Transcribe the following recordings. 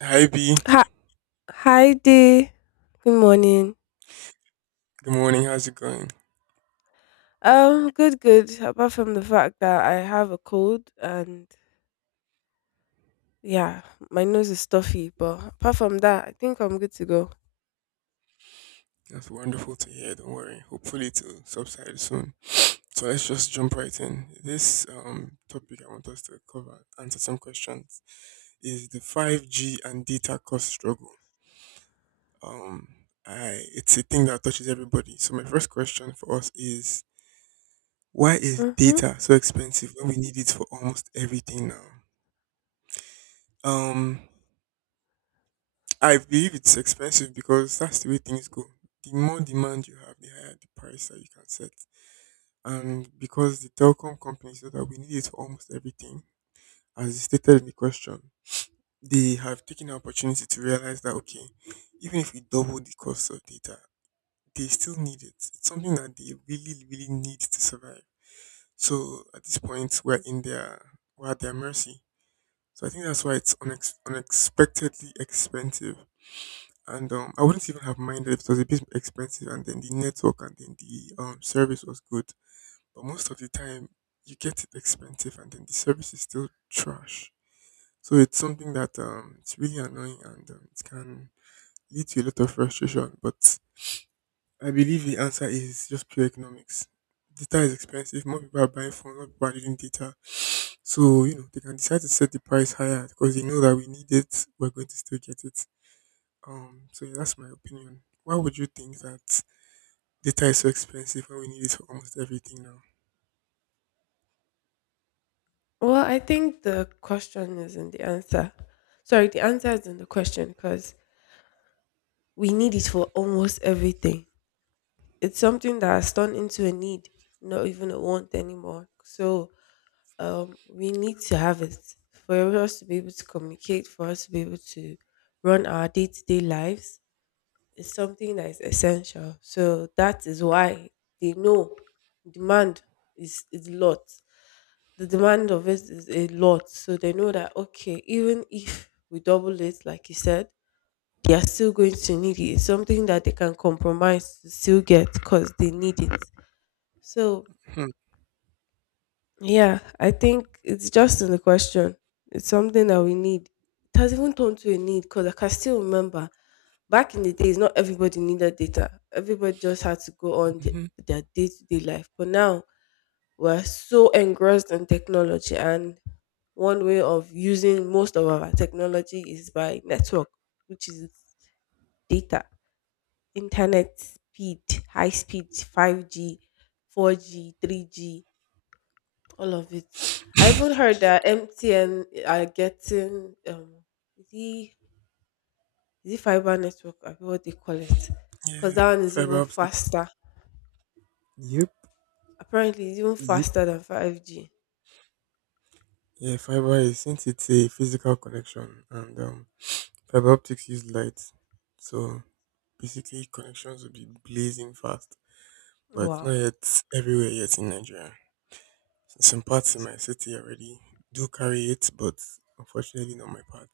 Hi B, Hi, hi, Dee. Good morning. good morning. How's it going? Good, good. Apart from the fact that I have a cold and yeah, my nose is stuffy, but apart from that, I think I'm good to go. That's wonderful to hear. Don't worry. Hopefully it'll subside soon. So let's just jump right in. This topic I want us to cover, answer some questions, is the five G and data cost struggle. Um, I it's a thing that touches everybody. So my first question for us is, why is Mm-hmm. data so expensive when we need it for almost everything now? Um, I believe it's expensive because that's the way things go. The more demand you have, the higher the price that you can set. And because the telecom companies know that we need it for almost everything, as stated in the question, they have taken the opportunity to realize that, okay, even if we double the cost of data, they still need it. It's something that they really, really need to survive. So at this point, we're at their mercy. So I think that's why it's unexpectedly expensive. And I wouldn't even have minded if it was a bit expensive and then the network and then the service was good. But most of the time, you get it expensive and then the service is still trash. So it's something that it's really annoying and it can lead to a lot of frustration. But I believe the answer is just pure economics. Data is expensive. More people are buying phones. More people are using data. So you know they can decide to set the price higher because they know that we need it. We're going to still get it. So yeah, that's my opinion. Why would you think that data is so expensive when we need it for almost everything now? Well, I think the question is in the answer. Sorry, the answer is in the question because we need it for almost everything. It's something that has turned into a need, not even a want anymore. So we need to have it for us to be able to communicate, for us to be able to run our day to day lives. It's something that is essential. So that is why they know demand is a lot. The demand of it is a lot. So they know that, okay, even if we double it, like you said, they are still going to need it. It's something that they can compromise to still get because they need it. So Hmm. yeah, I think it's just in the question. It's something that we need. It has even turned to a need because I can still remember back in the days, not everybody needed data. Everybody just had to go on Mhm. their day to day life. But now we're so engrossed in technology, and one way of using most of our technology is by network, which is data, internet speed, high speed, 5G, 4G, 3G. All of it. I even heard that MTN are getting is it is it fiber network? I forget what they call it. Cause Yeah. that one is even Fiber. faster. Yep, Apparently, it's even yep. faster than 5G. Yeah, fiber is, since it's a physical connection and fiber optics use light, so basically connections will be blazing fast. But it's not Wow. yet everywhere yet in Nigeria. Some parts in my city already do carry it, but unfortunately not my part.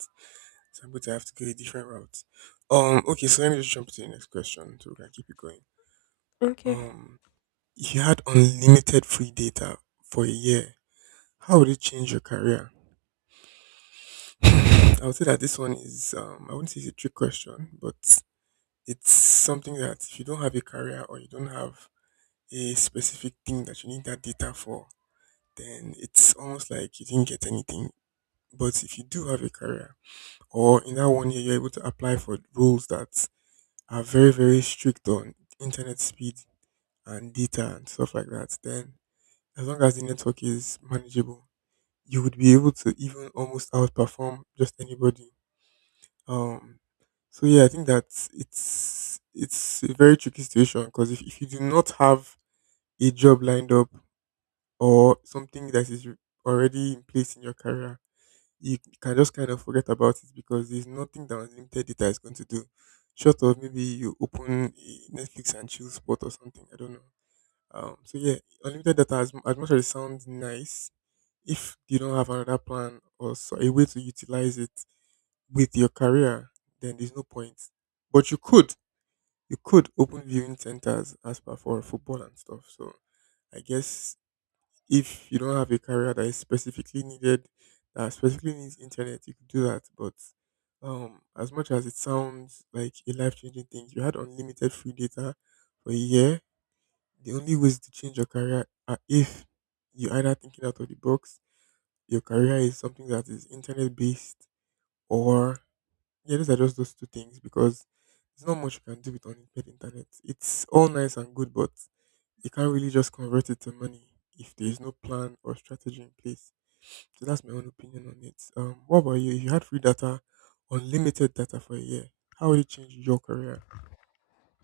So I'm going to have to go a different route. Okay, so let me just jump to the next question so we can keep it going. Okay. Um, if you had unlimited free data for a year, how would it change your career? I would say that this one is, I wouldn't say it's a trick question, but it's something that if you don't have a career or you don't have a specific thing that you need that data for, then it's almost like you didn't get anything. But if you do have a career, or in that one year you're able to apply for rules that are very, very strict on internet speed and data and stuff like that, then as long as the network is manageable, you would be able to even almost outperform just anybody. Um, so yeah, I think that it's a very tricky situation because if you do not have a job lined up or something that is already in place in your career, you can just kind of forget about it because there's nothing that unlimited data is going to do. Short of maybe you open a Netflix and chill spot or something. I don't know. So yeah, unlimited data, as much as it sounds nice, if you don't have another plan or so, a way to utilize it with your career, then there's no point. But you could open viewing centers as per for football and stuff. So I guess if you don't have a career that is specifically needed, that specifically needs internet, you could do that. But as much as it sounds like a life changing thing, if you had unlimited free data for a year. The only ways to change your career are if you either thinking out of the box, your career is something that is internet based, or yeah, those are just those two things because there's not much you can do with unlimited internet. It's all nice and good, but you can't really just convert it to money if there is no plan or strategy in place. So that's my own opinion on it. What about you? If you had free data, unlimited data for a year, how would it change your career?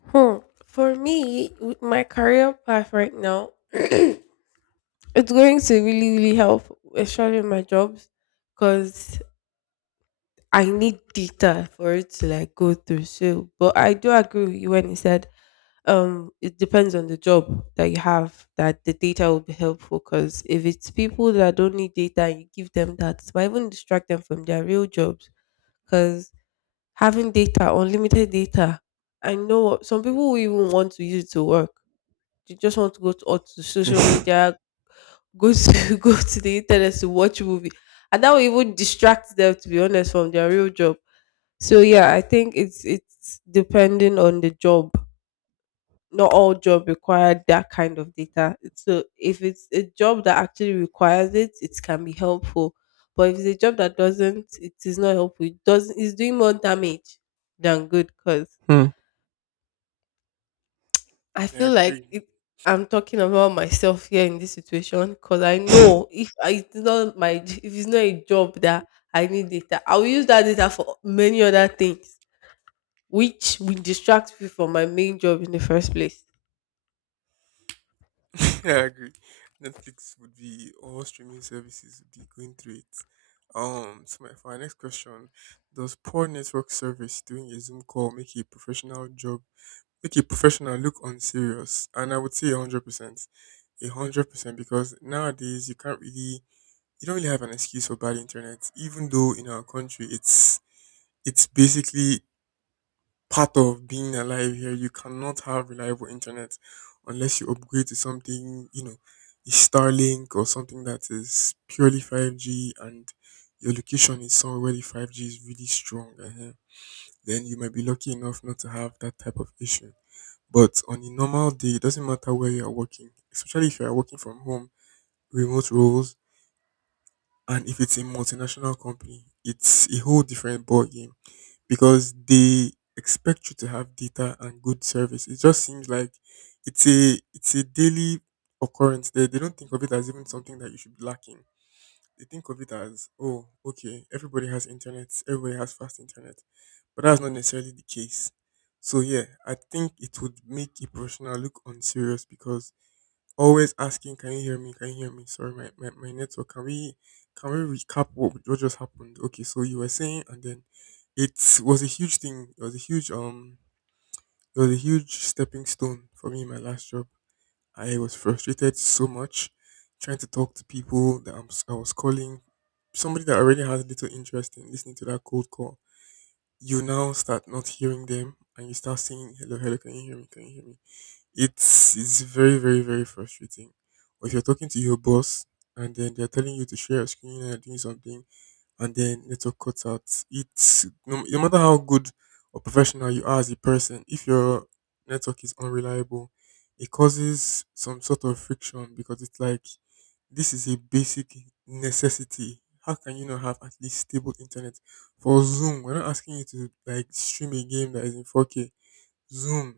Hmm. For me, with my career path right now, it's going to really really help, especially in my jobs, cause I need data for it to like go through. So, but I do agree with you when you said it depends on the job that you have that the data will be helpful because if it's people that don't need data and you give them that it might even distract them from their real jobs because having data unlimited data some people will even want to use it to work. They just want to go to, or to social media, go to go to the internet to watch movie, and that will even distract them, to be honest, from their real job. So yeah, I think it's depending on the job. Not all job require that kind of data. So if it's a job that actually requires it, it can be helpful. But if it's a job that doesn't, it is not helpful. It's doing more damage than good because Hmm. I I feel like agree. I'm talking about myself here in this situation because I know if I- it's not my if it's not a job that I need data, I will use that data for many other things which will distract me from my main job in the first place. I agree. Netflix would be, all streaming services would be going through it. So my for our next question: Does poor network service doing a Zoom call make a professional job make a professional look unserious? And I would say 100%, 100%, because nowadays you don't really have an excuse for bad internet, even though in our country it's basically part of being alive here. You cannot have reliable internet unless you upgrade to something, you know, a Starlink or something that is purely 5G and your location is somewhere where the 5G is really strong. Then you might be lucky enough not to have that type of issue. But on a normal day, it doesn't matter where you are working, especially if you are working from home, remote roles, and if it's a multinational company, it's a whole different ballgame because they expect you to have data and good service. It just seems like it's a daily occurrence. They don't think of it as even something that you should be lacking. They think of it as, oh okay, everybody has internet, everybody has fast internet, but that's not necessarily the case. So yeah, I think it would make a professional look unserious because always asking, "Can you hear me? Can you hear me? Sorry, my network. Can we recap what just happened? Okay, so you were saying," and then it was a huge thing. It was a huge it was a huge stepping stone for me in my last job. I was frustrated so much trying to talk to people that I was calling. Somebody that already has little interest in listening to that cold call. You now start not hearing them, and you start saying, "Hello, hello, can you hear me? Can you hear me?" It's very very very frustrating. Or if you're talking to your boss and then they're telling you to share a screen and doing something, and then network cuts out. It's no, no matter how good or professional you are as a person, if your network is unreliable, it causes some sort of friction because it's like this is a basic necessity. How can you not have at least stable internet for Zoom? We're not asking you to like stream a game that is in 4K. Zoom.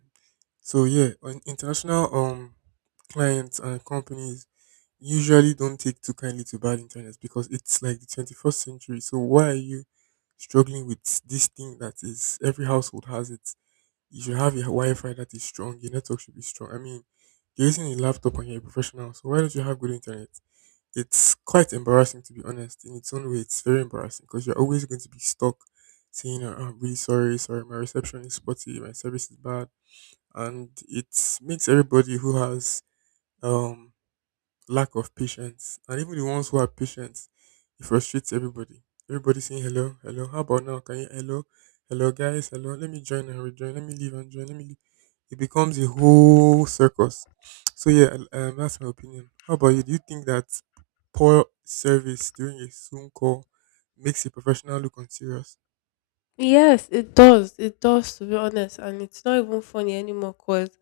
So yeah, on international clients and companies usually don't take too kindly to bad internet because it's like the 21st century. So why are you struggling with this thing that is every household has it? You should have a Wi-Fi that is strong. Your network should be strong. I mean, you're using a laptop and you're a professional, so why don't you have good internet? It's quite embarrassing, to be honest. In its own way, it's very embarrassing because you're always going to be stuck saying, "Oh, I'm really sorry, sorry, my reception is spotty, my service is bad," and it makes everybody who has um lack of patience, and even the ones who are patient, it frustrates everybody, everybody saying, hello, hello, how about now, can you, hello, hello guys, hello, let me join and rejoin, let me leave and join, let me leave. It becomes a whole circus. So yeah, that's my opinion. How about you? Do you think that poor service during a Zoom call makes a professional look unserious? Yes, it does. It does, to be honest. And it's not even funny anymore because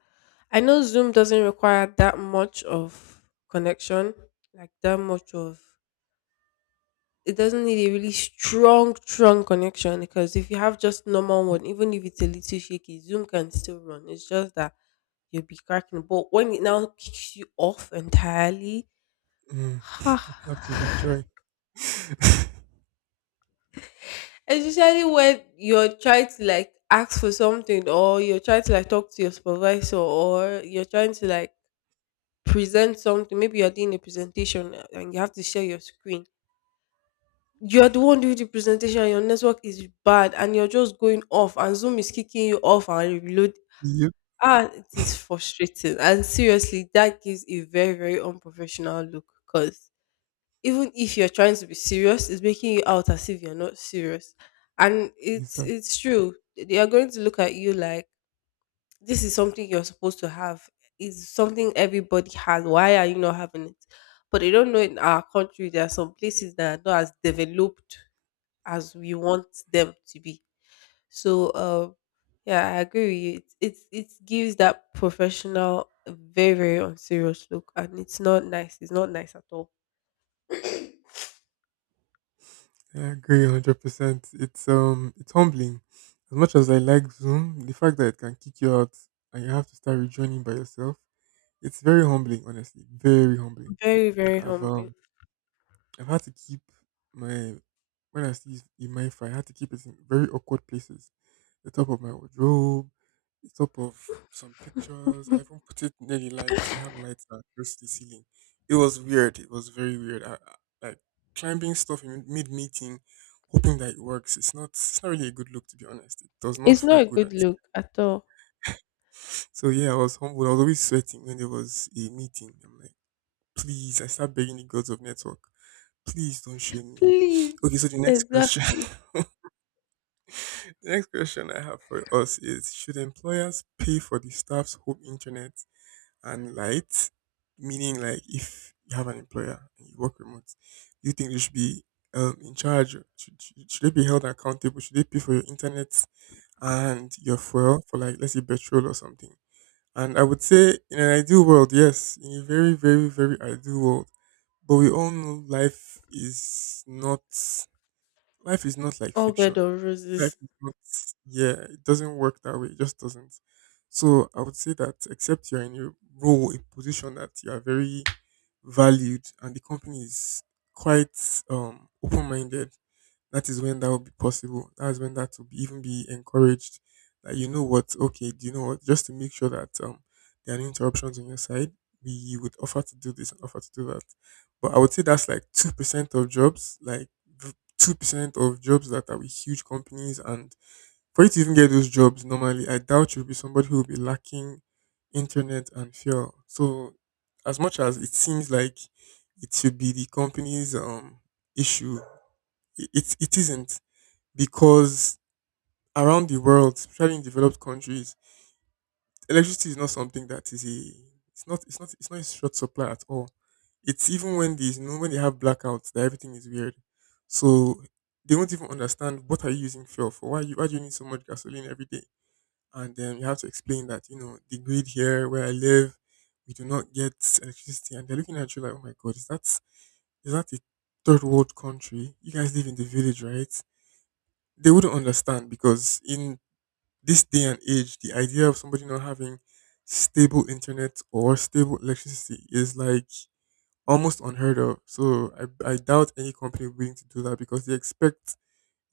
I know Zoom doesn't require that much of connection, like that much of, it doesn't need a really strong, strong connection because if you have just normal one, even if it's a little shaky, Zoom can still run. It's just that you'll be cracking. But when it now kicks you off entirely, Mm. You have to be ha. joy. Especially when you're trying to like ask for something or you're trying to like talk to your supervisor or you're trying to like present something. Maybe you're doing a presentation and you have to share your screen. You're the one doing the presentation, your network is bad, and you're just going off and Zoom is kicking you off and reload. Yep. Ah, it is frustrating. And seriously, that gives a very, very unprofessional look because even if you're trying to be serious, it's making you out as if you're not serious. And it's Exactly. it's true. They are going to look at you like this is something you're supposed to have. It's something everybody has. Why are you not having it? But they don't know in our country there are some places that are not as developed as we want them to be. So yeah, I agree with you. It gives that professional a very very unserious look, and it's not nice. It's not nice at all. Yeah, I agree 100%. It's humbling. As much as I like Zoom, the fact that it can kick you out and you have to start rejoining by yourself, it's very humbling, honestly. Very humbling. Very, very I've humbling. um I've had to keep my when I see in my if I had to keep it in very awkward places, the top of my wardrobe, the top of some pictures. I even put it near the light. We have lights that are close to the ceiling. It was weird. It was very weird. Like climbing stuff in mid meeting, hoping that it works. It's not. It's not really a good look, to be honest. It does not It's feel not a good. good And look at all. so yeah, I was humbled. I was always sweating when there was a meeting. I'm like, please. I start begging the gods of network. Please don't shame me. Okay, Please, so the next question. exactly. The next question I have for us is, should employers pay for the staff's home internet and lights? Meaning, like, if you have an employer and you work remote, do you think they should be in charge? Should they be held accountable? Should they pay for your internet and your fuel for, like, let's say, petrol or something? And I would say, in an ideal world, yes, in a very, very, very ideal world. But we all know life is not like All bed fiction. of Life roses. is not, Yeah, it doesn't work that way. It just doesn't. So I would say that except you're in a role, a position that you are very valued and the company is quite open minded. That is when that will be possible. That is when that will even be encouraged. That you know what, okay, Do you know what? Just to make sure that there are no interruptions on your side, we would offer to do this and offer to do that. But I would say that's like 2% of jobs, like 2% of jobs that are with huge companies. And for you to even get those jobs, normally I doubt you'll be somebody who will be lacking internet and fuel. So as much as it seems like it should be the company's issue, it isn't because around the world, especially in developed countries, electricity is not something that is a it's not in short supply at all. It's even when these you know when they have blackouts that everything is weird. So they won't even understand, what are you using fuel for? Why do you need so much gasoline every day? And then you have to explain that, the grid here where I live, we do not get electricity, and they're looking at you like, oh my God, is that a third world country? You guys live in the village, right? They wouldn't understand because in this day and age, the idea of somebody not having stable internet or stable electricity is like almost unheard of. So I doubt any company will be willing to do that because they expect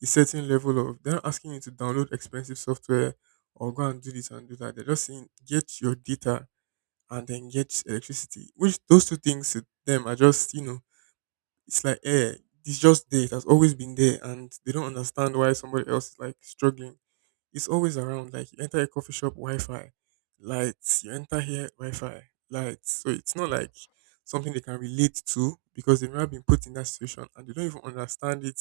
a certain level of, they're not asking you to download expensive software or go and do this and do that. They're just saying get your data and then get electricity. Which those two things to them are just, it's like, eh, it's just there. It has always been there, and they don't understand why somebody else is like struggling. It's always around. Like, you enter a coffee shop, Wi-Fi, lights. You enter here, Wi-Fi, lights. So it's not like something they can relate to because they've never been put in that situation and they don't even understand it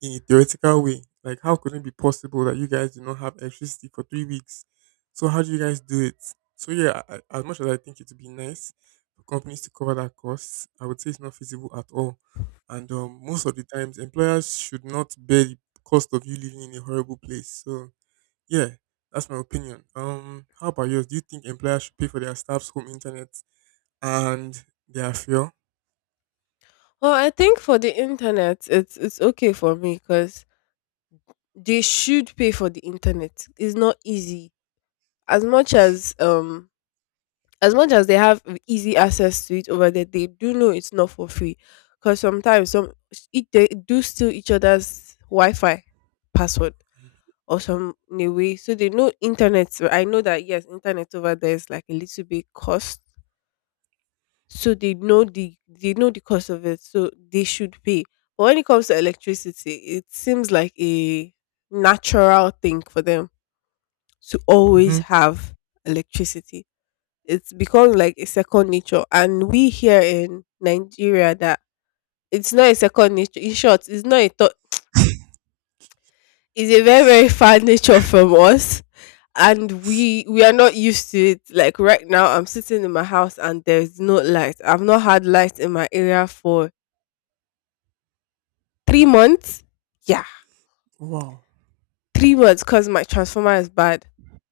in a theoretical way. Like, how could it be possible that you guys do not have electricity for 3 weeks? So how do you guys do it? So, yeah, as much as I think it would be nice for companies to cover that cost, I would say it's not feasible at all. And most of the times, employers should not bear the cost of you living in a horrible place. So, yeah, that's my opinion. How about yours? Do you think employers should pay for their staff's home internet and their fuel? Well, I think for the internet, it's okay for me because they should pay for the internet. It's not easy. As much as um as much as they have easy access to it over there, they do know it's not for free. Because sometimes they do steal each other's Wi-Fi password, or some, in a way. So they know internet. So I know that, yes, internet over there is like a little bit cost. So they know they know the cost of it. So they should pay. But when it comes to electricity, it seems like a natural thing for them to always Mm-hmm. have electricity. It's become like a second nature. And we here in Nigeria, that it's not a second nature. In short, it's not a thought. It's a very very far nature from us and we are not used to it. Like right now, I'm sitting in my house and there's no light. I've not had light in my area for 3 months. Yeah, Wow, 3 months because my transformer is bad,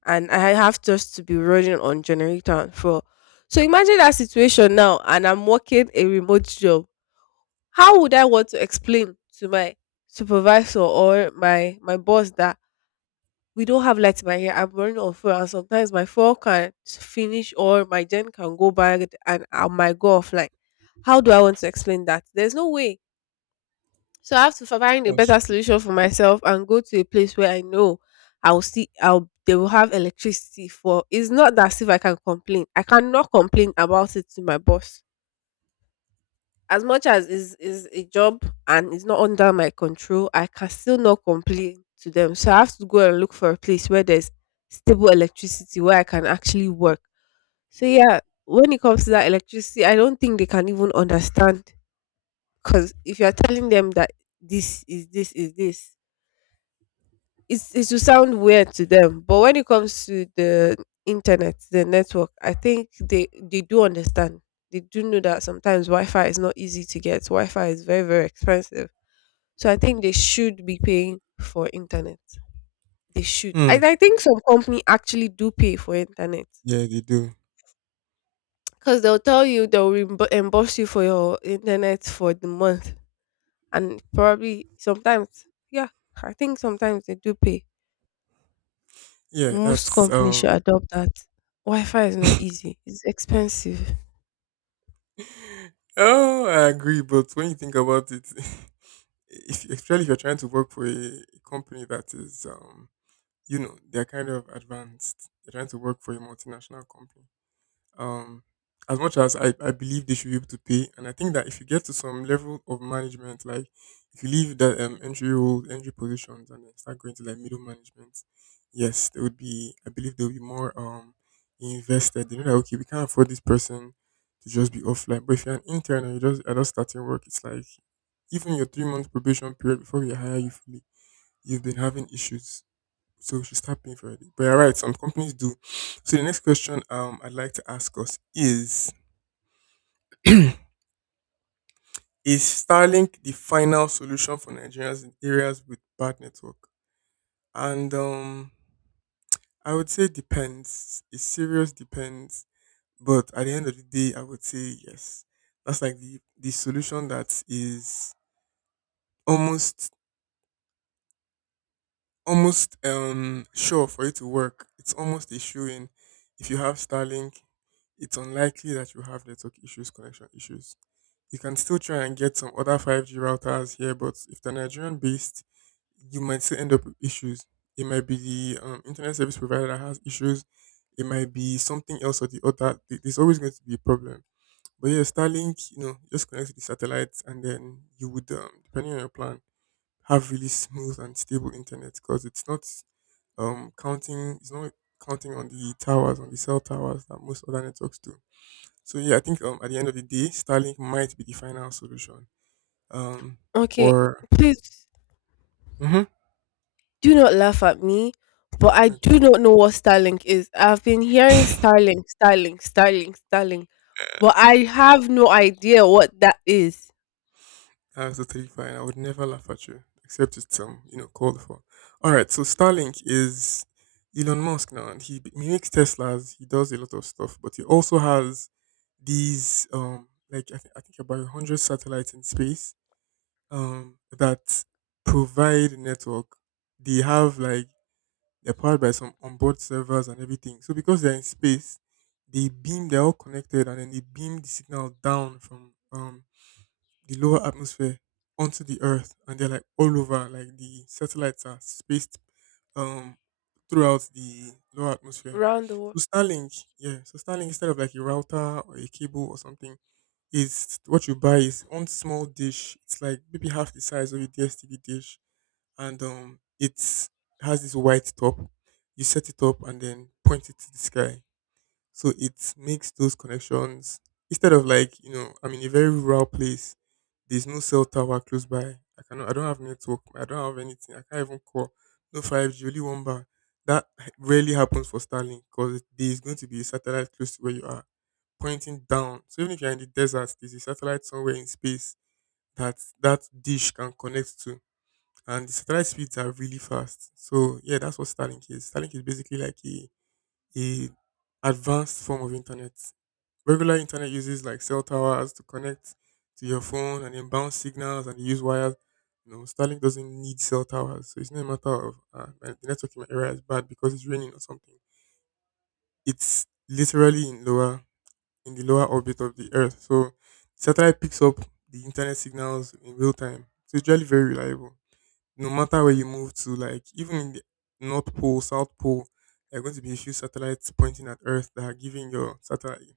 and I have just to be running on generator and fuel. So imagine that situation now, and I'm working a remote job. How would I want to explain to my supervisor or my boss that we don't have light in my hair? I'm running on full, and sometimes my phone can finish or my gen can go bad, and I might go offline. How do I want to explain that? There's no way. So I have to find a that's better true. solution for myself and go to a place where I know I'll see I'll they will have electricity for. It's not that as if I can complain. I cannot complain about it to my boss. As much as is a job and it's not under my control, I can still not complain to them. So I have to go and look for a place where there's stable electricity where I can actually work. So yeah, when it comes to that electricity, I don't think they can even understand because if you're telling them that this is this is this, it will sound weird to them. But when it comes to the internet, the network, I think they do understand. They do know that sometimes Wi-Fi is not easy to get. Wi-Fi is very very expensive. So I think they should be paying for internet. They should, Hmm. I think some company actually do pay for internet Yeah, they do. because they'll tell you they'll reimburse you for your internet for the month, and probably sometimes, yeah, I think sometimes they do pay. Yeah, Most that's companies should um. adopt that. Wi-Fi is not easy. It's expensive. Oh, I agree. But when you think about it, if especially if you're trying to work for a company that is they're kind of advanced. They're trying to work for a multinational company. um, as much as I believe they should be able to pay, and I think that if you get to some level of management, like if you leave the entry role, entry positions, and then start going to like middle management, yes, I believe there will be more invested. They know that, okay, we can't afford this person to just be offline. But if you're an intern and you just are just starting work, it's like even your 3 month probation period before we hire you fully, you've been having issues. So we should start paying for it. But you're right, some companies do. So the next question, I'd like to ask us is, is Starlink the final solution for Nigerians in areas with bad network? And I would say depends. It's serious depends. But at the end of the day, I would say yes. That's like the solution that is almost almost sure for it to work. It's almost a shoe in. If you have Starlink, it's unlikely that you have network issues, connection issues. You can still try and get some other 5G routers here, but if they're Nigerian based, you might still end up with issues. It might be the internet service provider that has issues. It might be something else or the other. There's always going to be a problem. But yeah, Starlink, just connect to the satellites, and then you would, depending on your plan, have really smooth and stable internet because it's not um counting it's not counting on the cell towers that most other networks do. So yeah, I think, at the end of the day, Starlink might be the final solution. Um Okay, for please. Mm-hmm. Do not laugh at me, but I Okay, do not know what Starlink is. I've been hearing Starlink, Starlink, Starlink, Starlink, but I have no idea what that is. that's totally fine. I would never laugh at you except it's called for. All right, so Starlink is Elon Musk now, and he makes Teslas. He does a lot of stuff, but he also has these like I think about 100 satellites in space that provide network. They have, like, they're powered by some onboard servers and everything. So because they're in space, they're all connected, and then they beam the signal down from the lower atmosphere onto the Earth, and they're, like, all over. Like, the satellites are spaced um throughout the lower atmosphere. Round the world. So Starlink, yeah. So Starlink, instead of like a router or a cable or something, it's what you buy is one small dish. It's like maybe half the size of a DSTV dish, and it's has this white top. You set it up and then point it to the sky, so it makes those connections. Instead of, like, I'm in a very rural place. There's no cell tower close by. I cannot. I don't have network. I don't have anything. I can't even call. No 5G. Only one bar. That rarely happens for Starlink because there is going to be a satellite close to where you are pointing down. So even if you're in the desert, there's a satellite somewhere in space that that dish can connect to, and the satellite speeds are really fast. So yeah, that's what Starlink is. Starlink is basically like a advanced form of internet. Regular internet uses, like, cell towers to connect to your phone and then bounce signals, and they use wires. No, Starlink doesn't need cell towers, so it's not a matter of the network in my area is bad because it's raining or something. It's literally in the lower orbit of the Earth. So the satellite picks up the internet signals in real time. So it's really very reliable. No matter where you move to, like, even in the North Pole, South Pole, there are going to be a few satellites pointing at Earth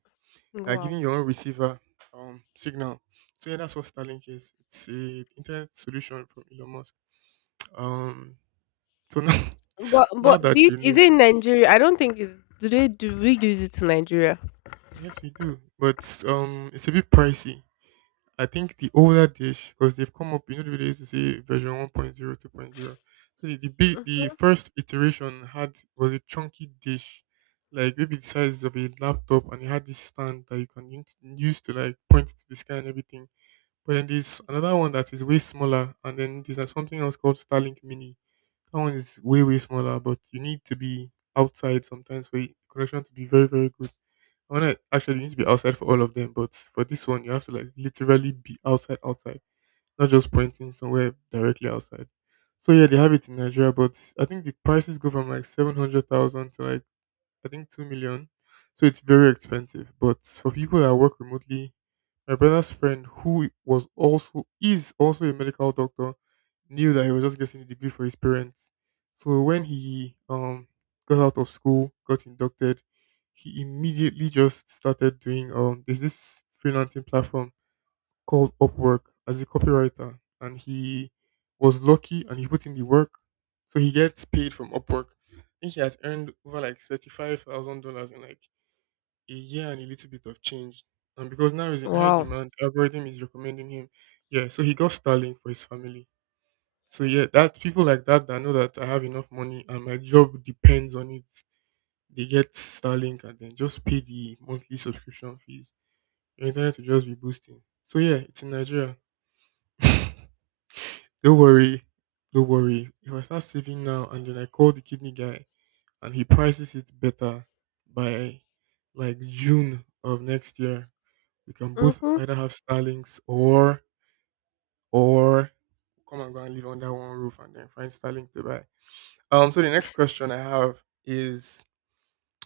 that are giving Wow. your own receiver signal. So yeah, that's what Starlink is. It's a internet solution from Elon Musk. Um so now, But now but do that you, you is know, it in Nigeria? I don't think it's do they do we use it in Nigeria? yes, we do. But it's a bit pricey. I think the older dish, because they've come up, you know, the way they used to say version one point zero, two point zero. So the big, the Mhm. first iteration had was a chunky dish, like maybe the size of a laptop, and it had this stand that you can use to like point to the sky and everything. But then there's another one that is way smaller, and then there's something else called Starlink Mini. That one is way, way smaller, but you need to be outside sometimes for your connection to be very, very good. I want to actually You need to be outside for all of them, but for this one, you have to like literally be outside, outside, not just pointing somewhere directly outside. So yeah, they have it in Nigeria, but I think the prices go from like 700,000 to like I think 2 million, so it's very expensive. But for people that work remotely, my brother's friend, who was also is also a medical doctor, knew that he was just getting a degree for his parents. So when he got out of school, got inducted, he immediately just started doing there's this freelancing platform called Upwork as a copywriter, and he was lucky and he put in the work, so he gets paid from Upwork. I think he has earned over like $35,000 in like a year and a little bit of change. And because now he's in high Wow. demand, the algorithm is recommending him. Yeah, so he got Starlink for his family. So yeah, that people like that know that I have enough money and my job depends on it, they get Starlink and then just pay the monthly subscription fees. Your internet will just be boosting. So yeah, it's in Nigeria. Don't worry, don't worry. If I start saving now and then I call the kidney guy and he prices it better by like June of next year, we can both Mhm. either have Starlinks or come and go and live under one roof and then find Starlink to buy. So the next question I have is,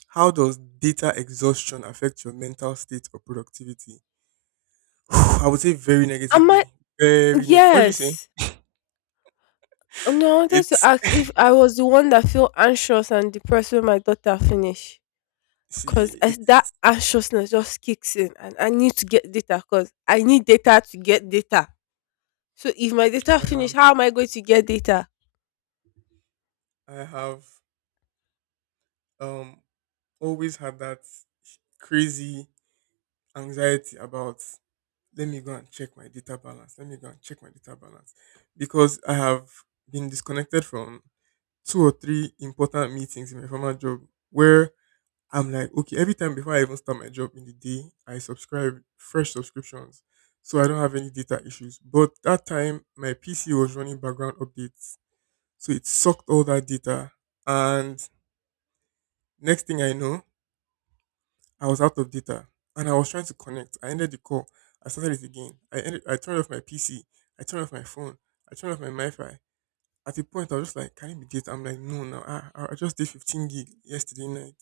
how does data exhaustion affect your mental state or productivity? I would say very Am I? negatively. Very neg. What do you say? Yes. No, I wanted to It's ask if I was the one that feel anxious and depressed when my daughter finished. Because see. that It's anxiousness just kicks in and I need to get data because I need data to get data. So if my data I have finish, how am I going to get data? I have um always had that crazy anxiety about, let me go and check my data balance. Let me go and check my data balance. Because I have been disconnected from two or three important meetings in my former job where I'm like, okay, every time before I even start my job in the day, I subscribe fresh subscriptions. So I don't have any data issues. But that time my PC was running background updates. So it sucked all that data. And next thing I know, I was out of data and I was trying to connect. I ended the call. I started it again. I ended, I turned off my PC. I turned off my phone. I turned off my Wi-Fi. At a point, I was just like, can it be data? I'm like, no, no. I just did 15 gig yesterday night.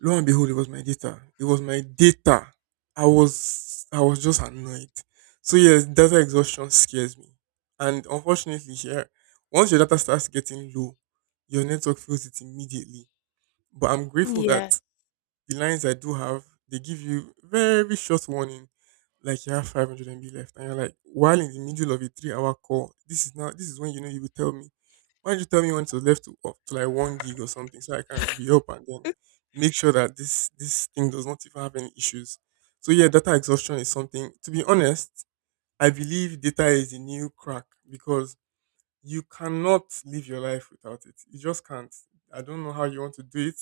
Lo and behold, it was my data. It was my data. I was just annoyed. So yes, data exhaustion scares me. And unfortunately, here, once your data starts getting low, your network feels it immediately. But I'm grateful that Yeah. the lines I do have, they give you very short warning, like you have 500 MB left, and you're like, while in the middle of a three-hour call, this is now this is when you know you will tell me. Why don't you tell me when it's left to up to like one gig or something so I can re up and then make sure that this thing does not even have any issues. So yeah, data exhaustion is something. To be honest, I believe data is the new crack because you cannot live your life without it. You just can't. I don't know how you want to do it,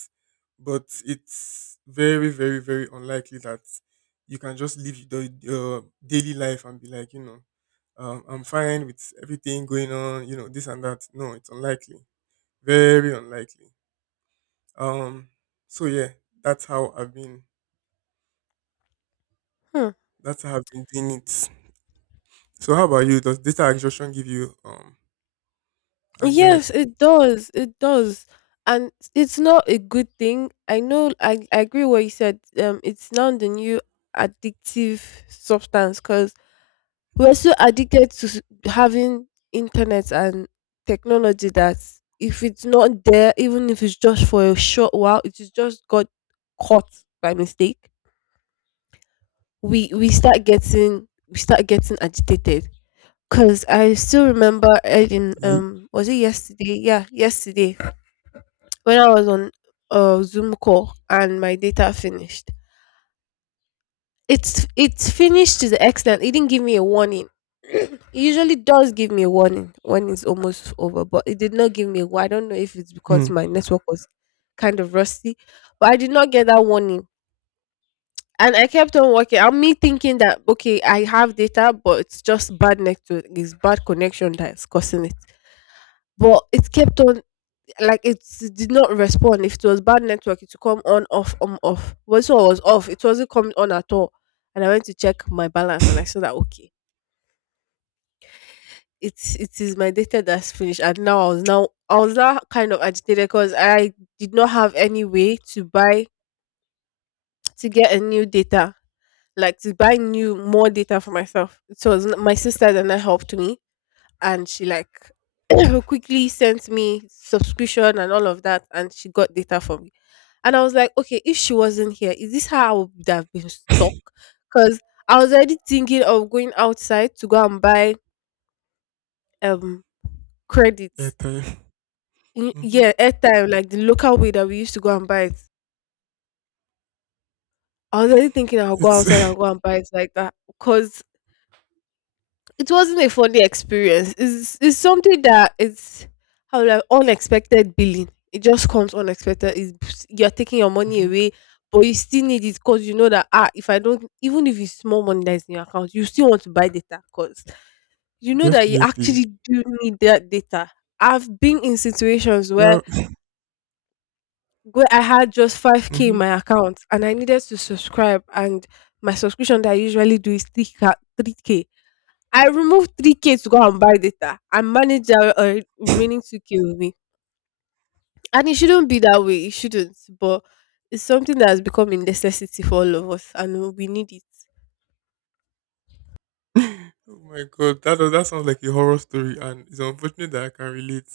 but it's very, very, very unlikely that you can just live the your daily life and be like, I'm fine with everything going on, this and that. No, it's unlikely. Very unlikely. Um, so yeah, that's how I've been. Hmm. That's how I've been doing it. So how about you? Does data exhaustion give you Yes, anxiety? it does. It does. And it's not a good thing. I know I agree what you said. It's now the new addictive substance because we're so addicted to having internet and technology that if it's not there, even if it's just for a short while, it is just got caught by mistake. We start getting agitated. Cause I still remember Ed in You, was it yesterday? Yeah, yesterday when I was on a Zoom call and my data finished. It's finished to the extent it didn't give me a warning. It usually does give me a warning when it's almost over, but it did not give me a warning. I don't know if it's because mm, my network was kind of rusty, but I did not get that warning. And I kept on working. And me thinking that okay, I have data, but it's just bad network, it's bad connection that is causing it. But it kept on, like, it did not respond. If it was bad network, it will come on, off, on, off. Once it was off, it wasn't coming on at all. And I went to check my balance and I saw that okay, It is my data that's finished. And now I was now kind of agitated because I did not have any way to buy, to get a new data. Like to buy new more data for myself. So it was my sister that helped me, and she like quickly sent me subscription and all of that, and she got data for me. And I was like, okay, if she wasn't here, is this how I would have been stuck? Because I was already thinking of going outside to go and buy um credits. airtime. Hmm. Yeah, airtime, like the local way that we used to go and buy it. I was already thinking I'll go It's. outside and go and buy it like that because it wasn't a funny experience. It's something that is, how would I unexpected billing. It just comes unexpected. It's, you're taking your money Mhm. away, but you still need it because you know that, ah, if I don't, even if it's small money that is in your account, you still want to buy data because you know that you Definitely. actually do need that data. I've been in situations where Yeah. I had just 5K in Mhm. my account and I needed to subscribe, and my subscription that I usually do is 3K. I removed 3K to go and buy data and manage the remaining 2K with me. And it shouldn't be that way. It shouldn't. But it's something that has become a necessity for all of us and we need it. Oh my god, that that sounds like a horror story, and it's unfortunate that I can relate.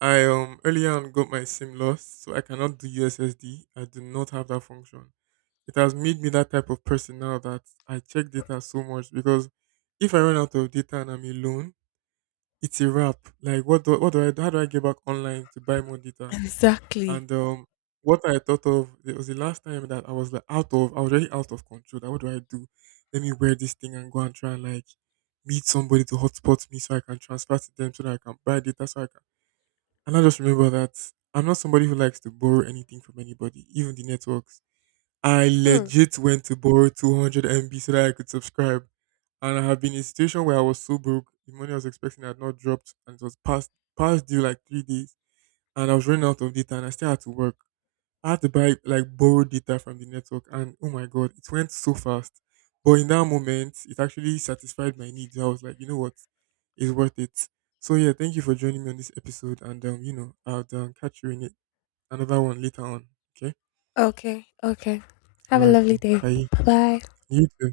I earlier on got my SIM lost, so I cannot do USSD. I do not have that function. It has made me that type of person now that I check data so much because if I run out of data and I'm alone, it's a wrap. Like what do I, how do I get back online to buy more data? Exactly. And what I thought of, it was the last time that I was like out of, I was really out of control. That what do I do? Let me wear this thing and go and try and like meet somebody to hotspot me so I can transfer to them so that I can buy data so I can. And I just remember that I'm not somebody who likes to borrow anything from anybody, even the networks. I Mm. legit went to borrow 200 MB so that I could subscribe. And I have been in a situation where I was so broke, the money I was expecting had not dropped and it was past past due like 3 days. And I was running out of data and I still had to work. I had to buy like borrow data from the network, and oh my god, it went so fast. But in that moment, it actually satisfied my needs. I was like, you know what, it's worth it. So yeah, thank you for joining me on this episode, and I'll catch you in it another one later on. Okay, Okay. Okay. all Have a right, lovely then. day. Bye. Bye. You too.